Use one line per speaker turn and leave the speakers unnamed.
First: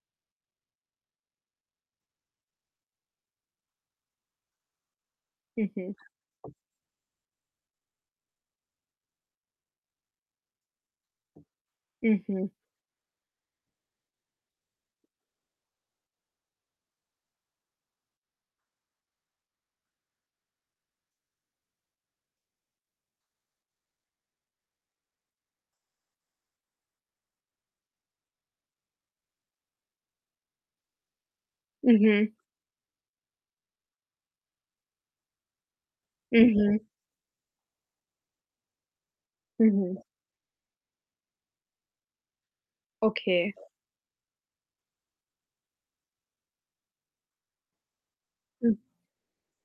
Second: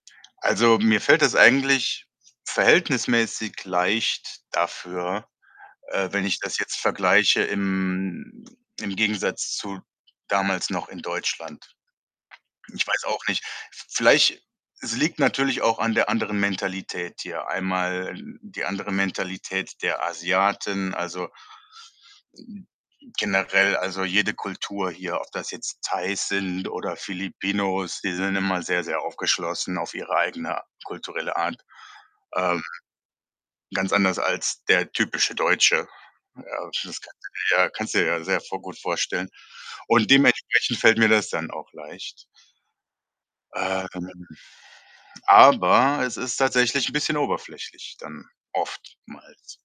Also, mir fällt es eigentlich verhältnismäßig leicht dafür,
Mhm.
äh, wenn ich das jetzt vergleiche im im Gegensatz zu damals noch in Deutschland.
Mhm.
Ich weiß auch nicht. V vielleicht es liegt natürlich auch an der anderen Mentalität hier. Einmal die andere Mentalität der Asiaten, also generell. Also, jede Kultur hier, ob das jetzt Thais sind oder Filipinos, die sind immer sehr, sehr aufgeschlossen, auf ihre eigene kulturelle Art,
Mhm.
ähm, ganz anders als der typische Deutsche. Ja,
Mhm.
das kannst du dir ja kannst du dir ja sehr v gut vorstellen
Mhm.
und dementsprechend fällt mir das dann auch leicht.
Okay.
Ähm, aber es ist tatsächlich 'n bisschen 'n oberflächlich dann
[unintelligible]
oftmals.